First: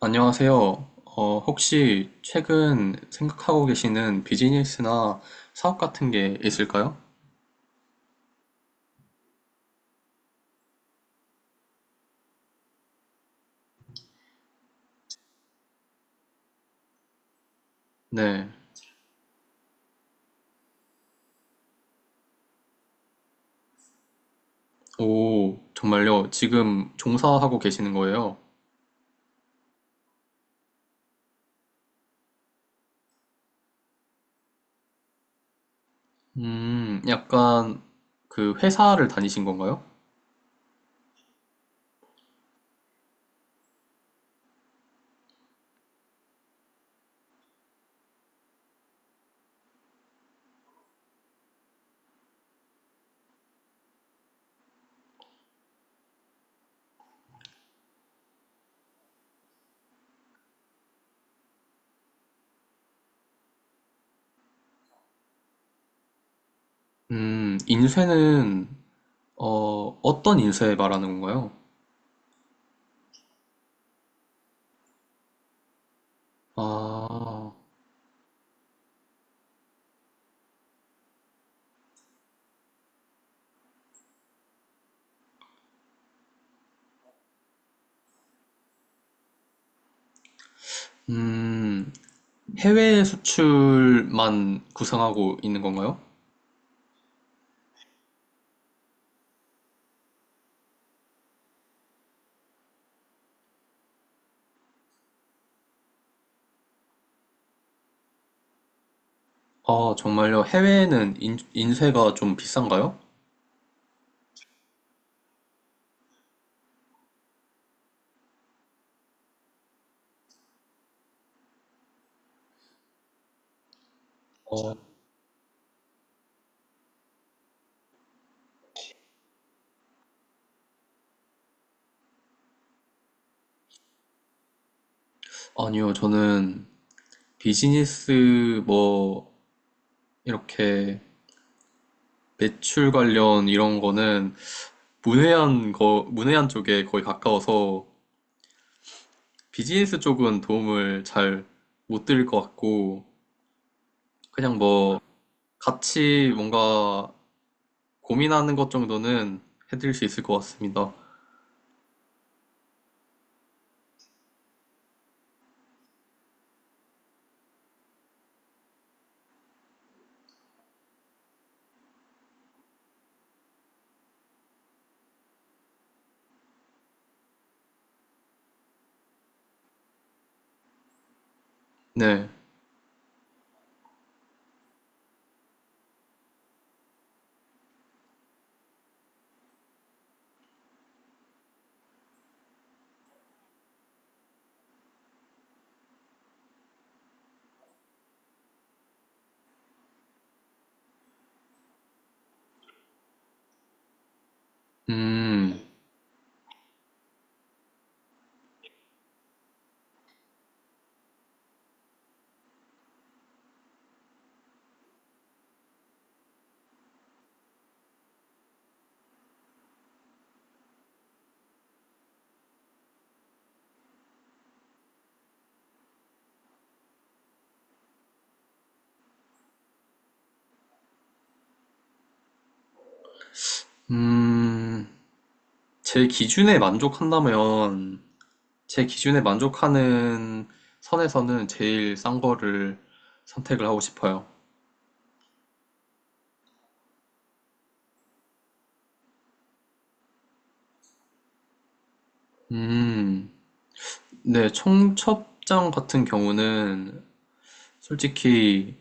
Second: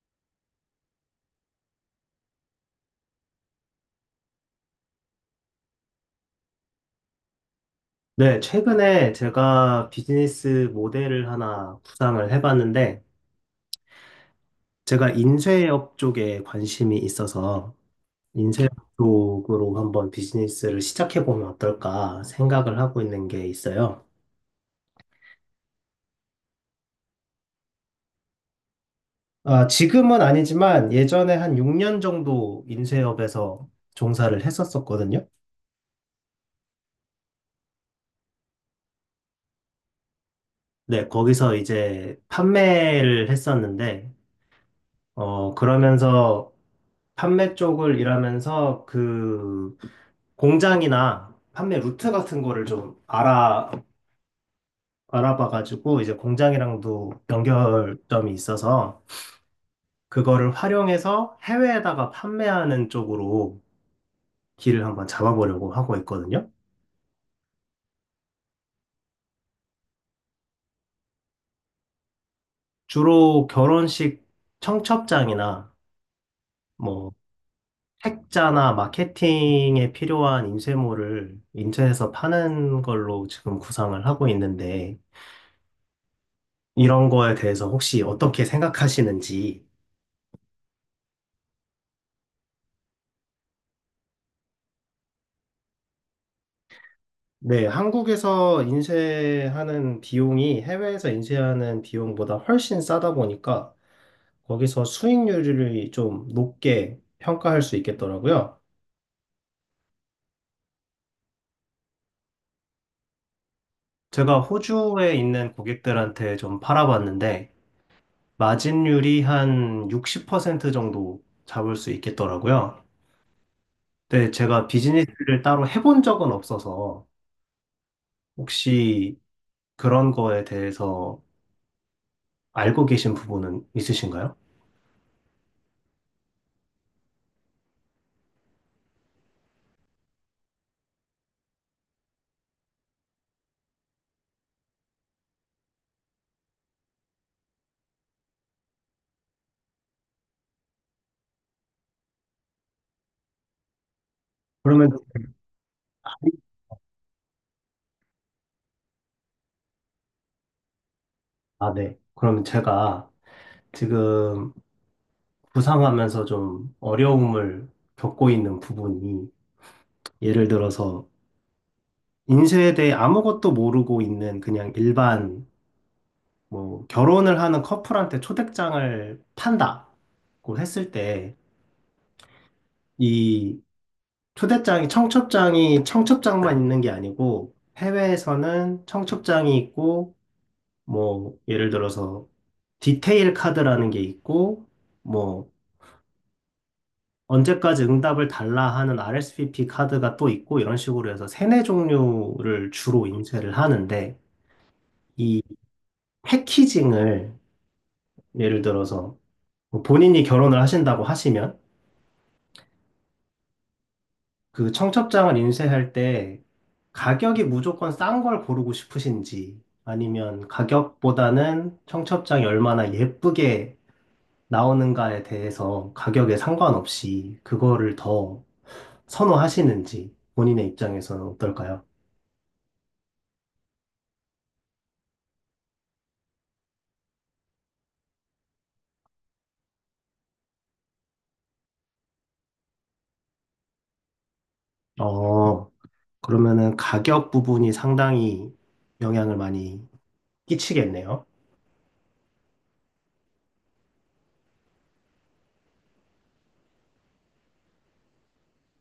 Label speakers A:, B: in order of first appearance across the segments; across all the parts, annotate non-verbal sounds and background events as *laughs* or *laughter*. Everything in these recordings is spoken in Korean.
A: 안녕하세요. 혹시 최근 생각하고 계시는 비즈니스나 사업 같은 게 있을까요?
B: 네, 최근에 제가 비즈니스 모델을 하나 구상을 해봤는데, 제가 인쇄업 쪽에 관심이 있어서,
A: 네.
B: 인쇄업 쪽으로 한번 비즈니스를 시작해보면 어떨까 생각을 하고 있는 게 있어요.
A: 오, 정말요? 지금 종사하고 계시는 거예요?
B: 아, 지금은 아니지만, 예전에 한 6년 정도 인쇄업에서 종사를 했었었거든요.
A: 약간 그 회사를 다니신 건가요?
B: 네, 거기서 이제 판매를 했었는데, 그러면서 판매 쪽을 일하면서 공장이나 판매 루트 같은 거를 좀 알아봐가지고 이제 공장이랑도 연결점이 있어서 그거를 활용해서 해외에다가 판매하는 쪽으로 길을 한번 잡아보려고 하고 있거든요.
A: 인쇄는 어, 어떤 인쇄 말하는 건가요?
B: 주로 결혼식 청첩장이나 뭐
A: 아,
B: 책자나 마케팅에 필요한 인쇄물을 인쇄해서 파는 걸로 지금 구상을 하고 있는데 이런 거에 대해서 혹시 어떻게 생각하시는지.
A: 음, 해외 수출만 구상하고 있는 건가요?
B: 네, 한국에서 인쇄하는 비용이 해외에서 인쇄하는 비용보다 훨씬 싸다 보니까 거기서 수익률이 좀 높게 평가할 수 있겠더라고요.
A: 아, 정말요? 해외에는 인쇄가 좀 비싼가요?
B: 제가 호주에 있는 고객들한테 좀 팔아봤는데 마진율이 한 60% 정도 잡을 수 있겠더라고요. 근데 제가
A: 어,
B: 비즈니스를 따로 해본 적은 없어서 혹시 그런 거에 대해서 알고 계신 부분은 있으신가요?
A: 아니요, 저는 비즈니스 뭐 이렇게 매출 관련 이런 거는 문외한 쪽에 거의 가까워서 비즈니스 쪽은 도움을 잘 못 드릴 것 같고 그냥
B: 그러면.
A: 뭐 같이 뭔가 고민하는 것 정도는 해드릴 수 있을 것 같습니다.
B: 아, 네. 그러면 제가 지금 구상하면서 좀 어려움을 겪고 있는 부분이, 예를 들어서 인쇄에 대해 아무것도 모르고 있는 그냥 일반 뭐 결혼을 하는 커플한테 초대장을 판다고 했을 때,
A: 네,
B: 이 초대장이 청첩장이 청첩장만 있는 게 아니고 해외에서는 청첩장이 있고 뭐 예를 들어서 디테일 카드라는 게 있고 뭐 언제까지 응답을 달라 하는 RSVP 카드가 또 있고 이런 식으로 해서 세네 종류를 주로 인쇄를 하는데, 이
A: 음,
B: 패키징을 예를 들어서 뭐 본인이 결혼을 하신다고 하시면 그 청첩장을 인쇄할 때 가격이 무조건 싼 걸 고르고 싶으신지 아니면 가격보다는 청첩장이 얼마나 예쁘게 나오는가에 대해서 가격에 상관없이 그거를 더 선호하시는지 본인의 입장에서는 어떨까요?
A: 음, 제 기준에 만족한다면 제 기준에 만족하는 선에서는 제일 싼 거를 선택을 하고 싶어요.
B: 어, 그러면은 가격 부분이 상당히 영향을 많이 끼치겠네요.
A: 음, 네, 청첩장 같은 경우는 솔직히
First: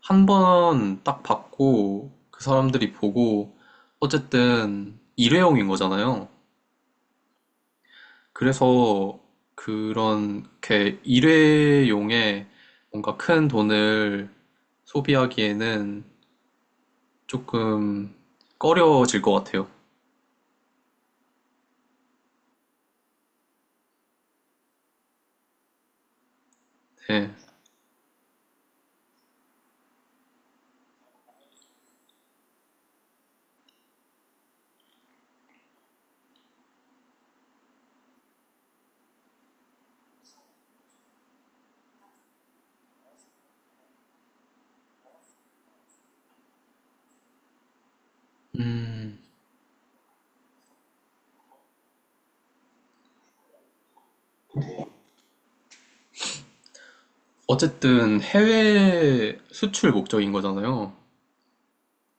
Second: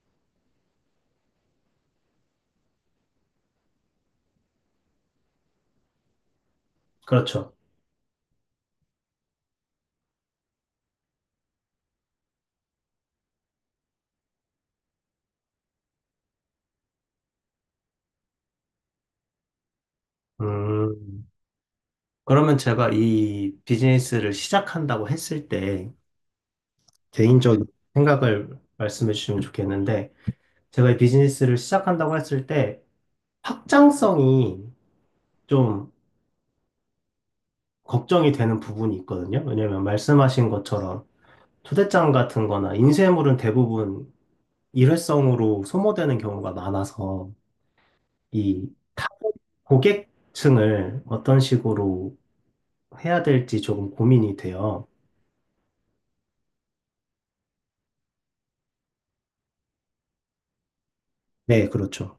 A: 한 번 딱 받고 그 사람들이 보고 어쨌든 일회용인 거잖아요.
B: 그렇죠.
A: 그래서 그런 게 일회용에 뭔가 큰 돈을 소비하기에는 조금 꺼려질 것 같아요.
B: 음, 그러면 제가 이 비즈니스를 시작한다고 했을 때
A: 네.
B: 개인적인 생각을 말씀해 주시면 좋겠는데, 제가 이 비즈니스를 시작한다고 했을 때 확장성이 좀 걱정이 되는 부분이 있거든요. 왜냐면 말씀하신 것처럼 초대장 같은 거나 인쇄물은 대부분 일회성으로 소모되는 경우가 많아서 이
A: 음.
B: 고객층을 어떤 식으로 해야 될지 조금 고민이 돼요.
A: 어쨌든 해외 수출 목적인 거잖아요.
B: 네, 그렇죠.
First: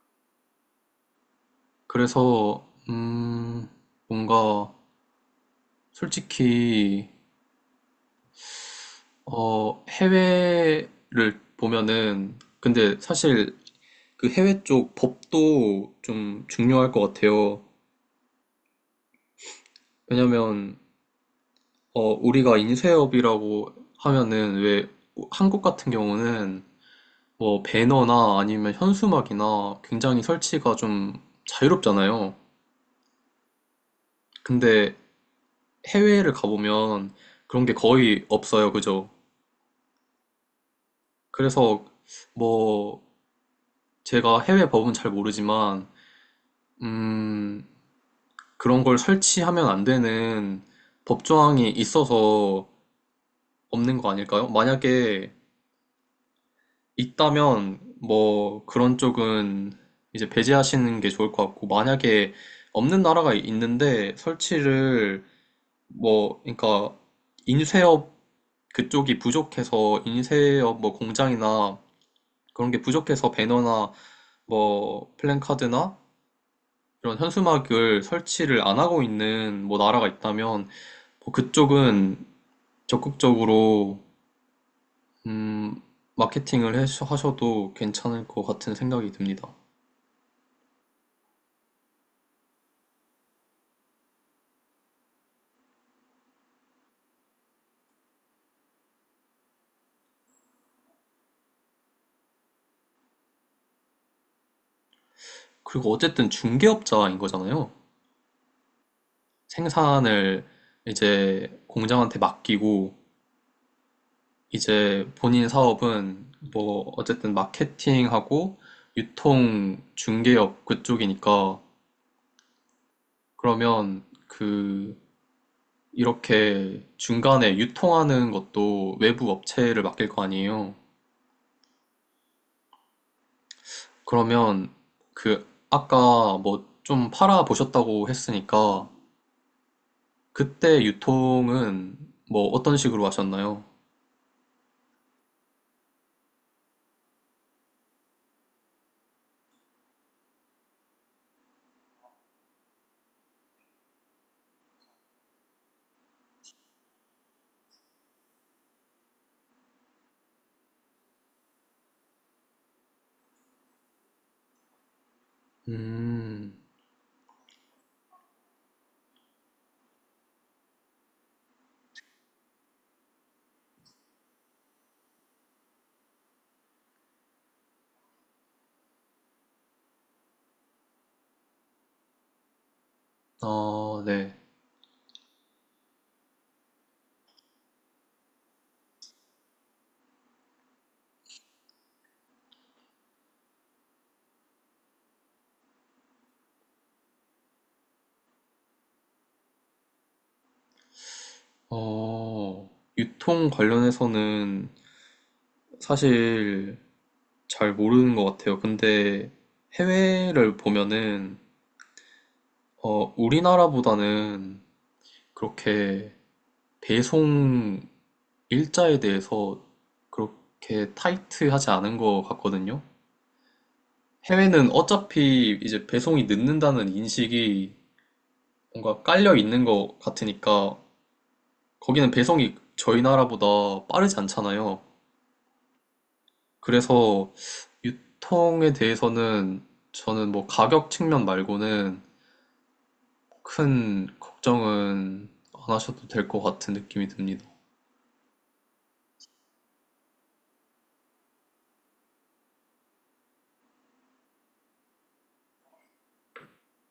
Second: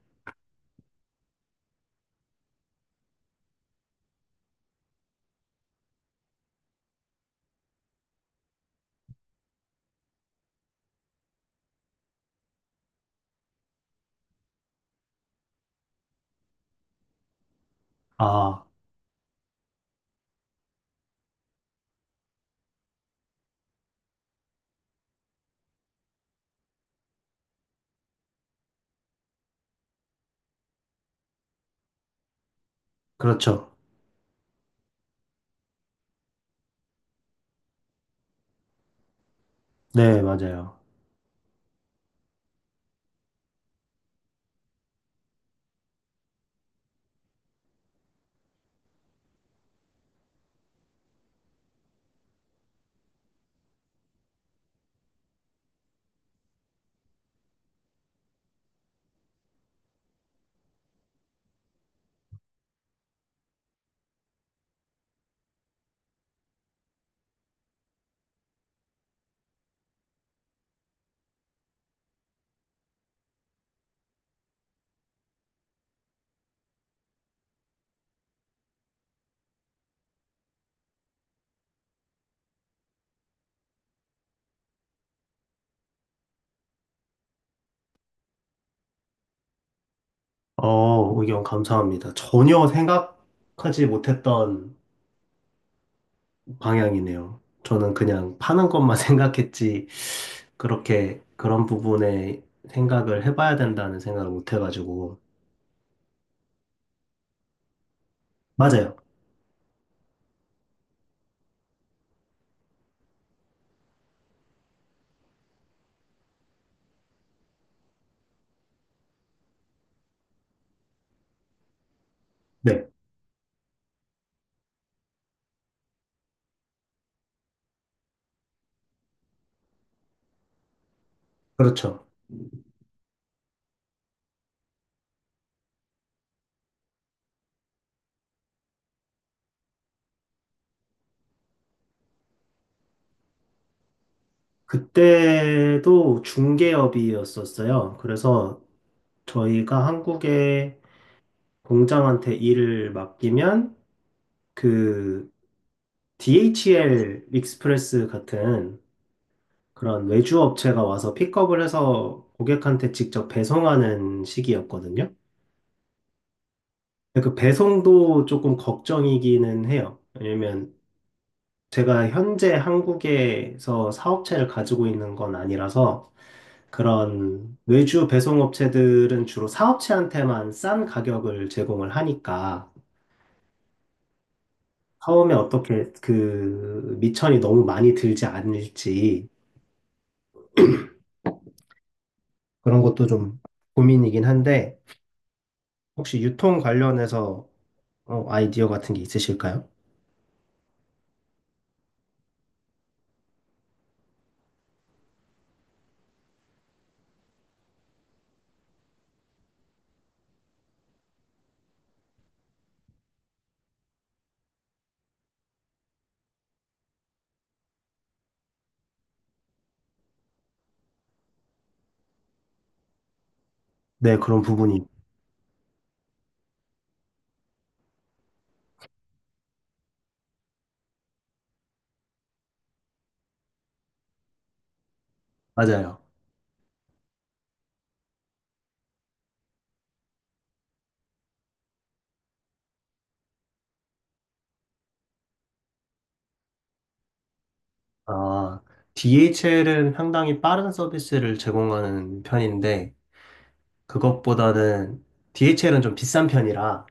A: 그래서 뭔가 솔직히 해외를 보면은 근데 사실 그 해외 쪽 법도 좀 중요할 것 같아요.
B: 아,
A: 왜냐면 우리가 인쇄업이라고 하면은 왜 한국 같은 경우는 뭐 배너나 아니면 현수막이나 굉장히 설치가 좀 자유롭잖아요.
B: 그렇죠.
A: 근데 해외를 가보면 그런 게 거의 없어요. 그죠?
B: 네, 맞아요.
A: 그래서 뭐 제가 해외 법은 잘 모르지만 음, 그런 걸 설치하면 안 되는 법조항이 있어서 없는 거 아닐까요? 만약에 있다면 뭐 그런 쪽은 이제 배제하시는 게 좋을 것 같고, 만약에 없는 나라가 있는데 설치를 뭐 그러니까 인쇄업 그쪽이 부족해서 인쇄업 뭐 공장이나 그런 게 부족해서 배너나 뭐 플랜카드나 이런 현수막을 설치를 안 하고 있는 뭐 나라가 있다면 뭐 그쪽은 적극적으로 음, 마케팅을 해서- 하셔도 괜찮을 것 같은 생각이 듭니다.
B: 의견 감사합니다. 전혀 생각하지 못했던 방향이네요. 저는 그냥 파는 것만 *laughs* 생각했지, 그렇게 그런 부분에 생각을 해봐야 된다는 생각을 못 해가지고.
A: 그리고 어쨌든 중개업자인 거잖아요.
B: 맞아요.
A: 생산을 이제 공장한테 맡기고 이제 본인 사업은 뭐 어쨌든 마케팅하고 유통 중개업 그쪽이니까
B: 네,
A: 그러면 그 이렇게 중간에 유통하는 것도 외부 업체를 맡길 거 아니에요.
B: 그렇죠.
A: 그러면 그 아까 뭐 좀 팔아 보셨다고 했으니까 그때 유통은 뭐 어떤 식으로 하셨나요?
B: 그때도 중개업이었었어요. 그래서 저희가 한국에 공장한테 일을 맡기면 그 DHL 익스프레스 같은 그런 외주 업체가 와서 픽업을 해서 고객한테 직접 배송하는 시기였거든요.
A: 음,
B: 근데 그 배송도 조금 걱정이기는 해요. 왜냐면 제가 현재 한국에서 사업체를 가지고 있는 건 아니라서 그런 외주 배송업체들은 주로 사업체한테만 싼 가격을 제공을 하니까
A: 아, 네.
B: 처음에 어떻게 그 미천이 너무 많이 들지 않을지 그런 것도 좀 고민이긴 한데 혹시 유통 관련해서 아이디어 같은 게 있으실까요?
A: 어, 유통 관련해서는 사실 잘 모르는 것 같아요. 근데 해외를 보면은 우리나라보다는 그렇게 배송 일자에 대해서 그렇게 타이트하지 않은 것 같거든요.
B: 네, 그런
A: 해외는
B: 부분이
A: 어차피 이제 배송이 늦는다는 인식이 뭔가 깔려 있는 것 같으니까 거기는 배송이 저희 나라보다 빠르지 않잖아요.
B: 맞아요.
A: 그래서 유통에 대해서는 저는 뭐 가격 측면 말고는 큰 걱정은 안 하셔도 될 것 같은 느낌이 듭니다.
B: 아, DHL은 상당히 빠른 서비스를 제공하는 편인데 그것보다는 DHL은 좀 비싼 편이라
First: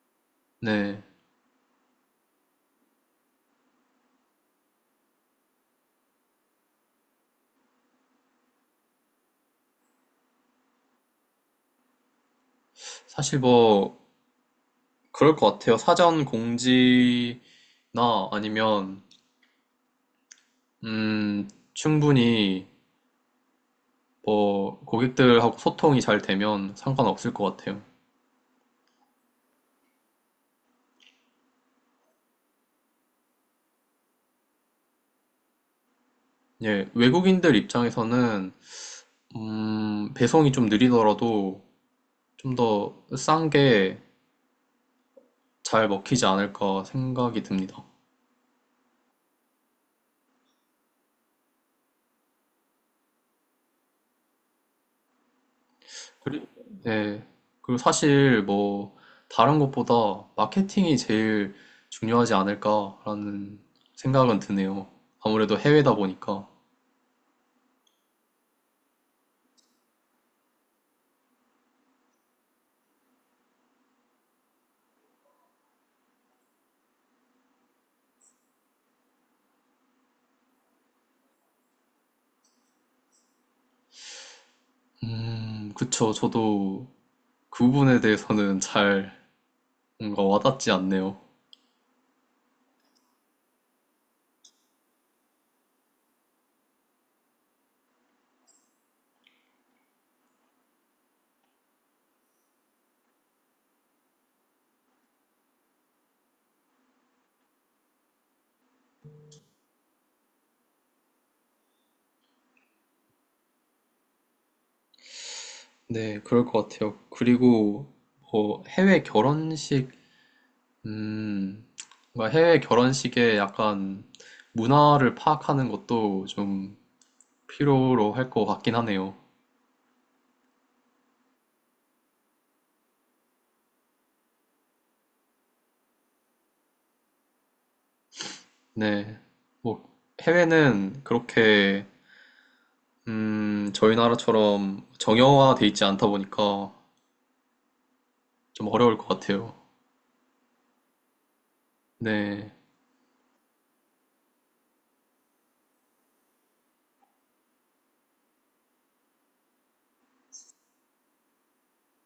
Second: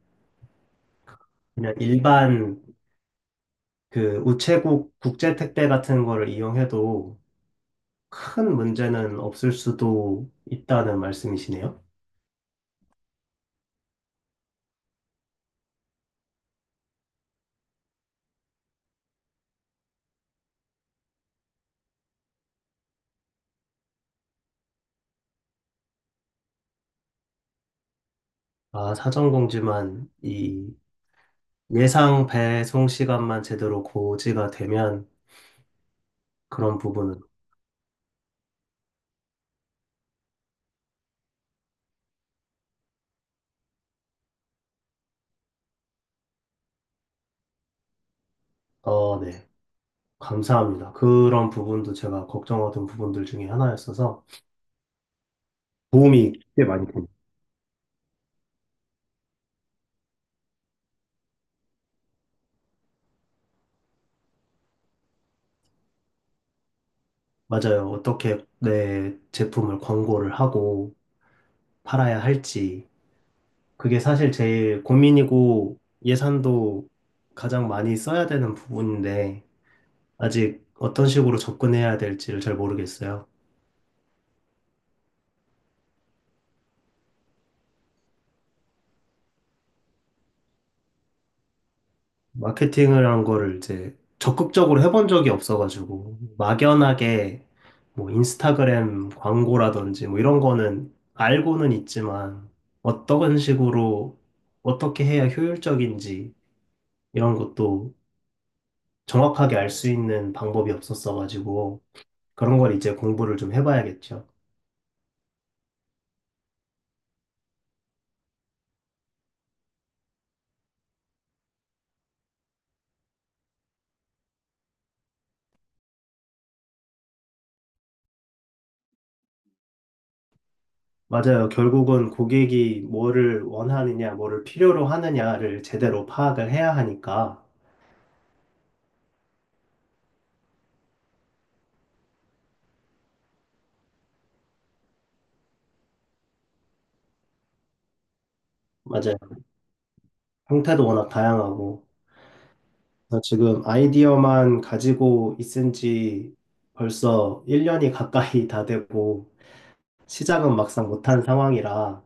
A: 네.
B: 그냥 일반 그 우체국 국제 택배 같은 거를 이용해도 큰 문제는 없을 수도 있다는 말씀이시네요.
A: 사실 뭐 그럴 것 같아요. 사전 공지나 아니면 음, 충분히 뭐 고객들하고 소통이 잘 되면 상관없을 것 같아요.
B: 아, 사전 공지만, 이 예상 배송 시간만 제대로 고지가 되면 그런
A: 예,
B: 부분은.
A: 외국인들 입장에서는 배송이 좀 느리더라도 좀 더 싼 게 잘 먹히지 않을까 생각이 듭니다.
B: 네. 감사합니다. 그런 부분도 제가 걱정하던 부분들 중에 하나였어서 도움이
A: 그리고,
B: 꽤 많이 됩니다.
A: 예, 그리고 사실 뭐 다른 것보다 마케팅이 제일 중요하지 않을까라는 생각은 드네요. 아무래도 해외다 보니까.
B: 맞아요. 어떻게 내 제품을 광고를 하고 팔아야 할지. 그게 사실 제일 고민이고 예산도 가장 많이 써야 되는 부분인데 아직 어떤 식으로 접근해야 될지를 잘 모르겠어요.
A: 그쵸. 저도 그 부분에 대해서는 잘 뭔가 와닿지 않네요.
B: 마케팅을 한 거를 이제 적극적으로 해본 적이 없어가지고, 막연하게 뭐 인스타그램 광고라든지 뭐 이런 거는 알고는 있지만, 어떤 식으로 어떻게 해야 효율적인지 이런 것도 정확하게 알 수 있는 방법이 없었어가지고, 그런 걸 이제 공부를 좀 해봐야겠죠.
A: 네, 그럴 것 같아요. 그리고 해외 결혼식, 음, 뭔가 해외 결혼식의 약간 문화를 파악하는 것도 좀 필요로 할 것 같긴 하네요.
B: 맞아요. 결국은 고객이 뭐를 원하느냐, 뭐를 필요로 하느냐를 제대로 파악을 해야 하니까.
A: 네, 뭐 해외는 그렇게 저희 나라처럼 정형화돼 있지 않다 보니까 좀 어려울 것
B: 맞아요.
A: 같아요.
B: 형태도 워낙 다양하고,
A: 네,
B: 그래서 지금 아이디어만 가지고 있은 지 벌써 1년이 가까이 다 되고 시작은 막상 못한 상황이라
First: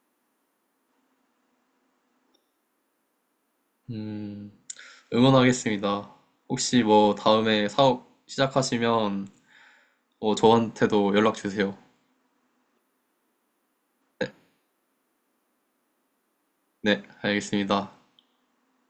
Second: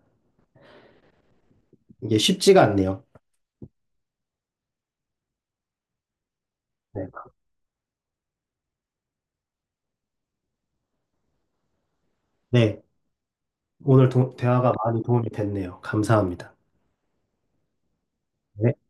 B: 이게 쉽지가 않네요.
A: 음, 응원하겠습니다. 혹시
B: 네.
A: 뭐 다음에 사업 시작하시면 저한테도 연락 주세요.
B: 네. 오늘 대화가 많이 도움이 됐네요. 감사합니다.
A: 네, 알겠습니다.
B: 네.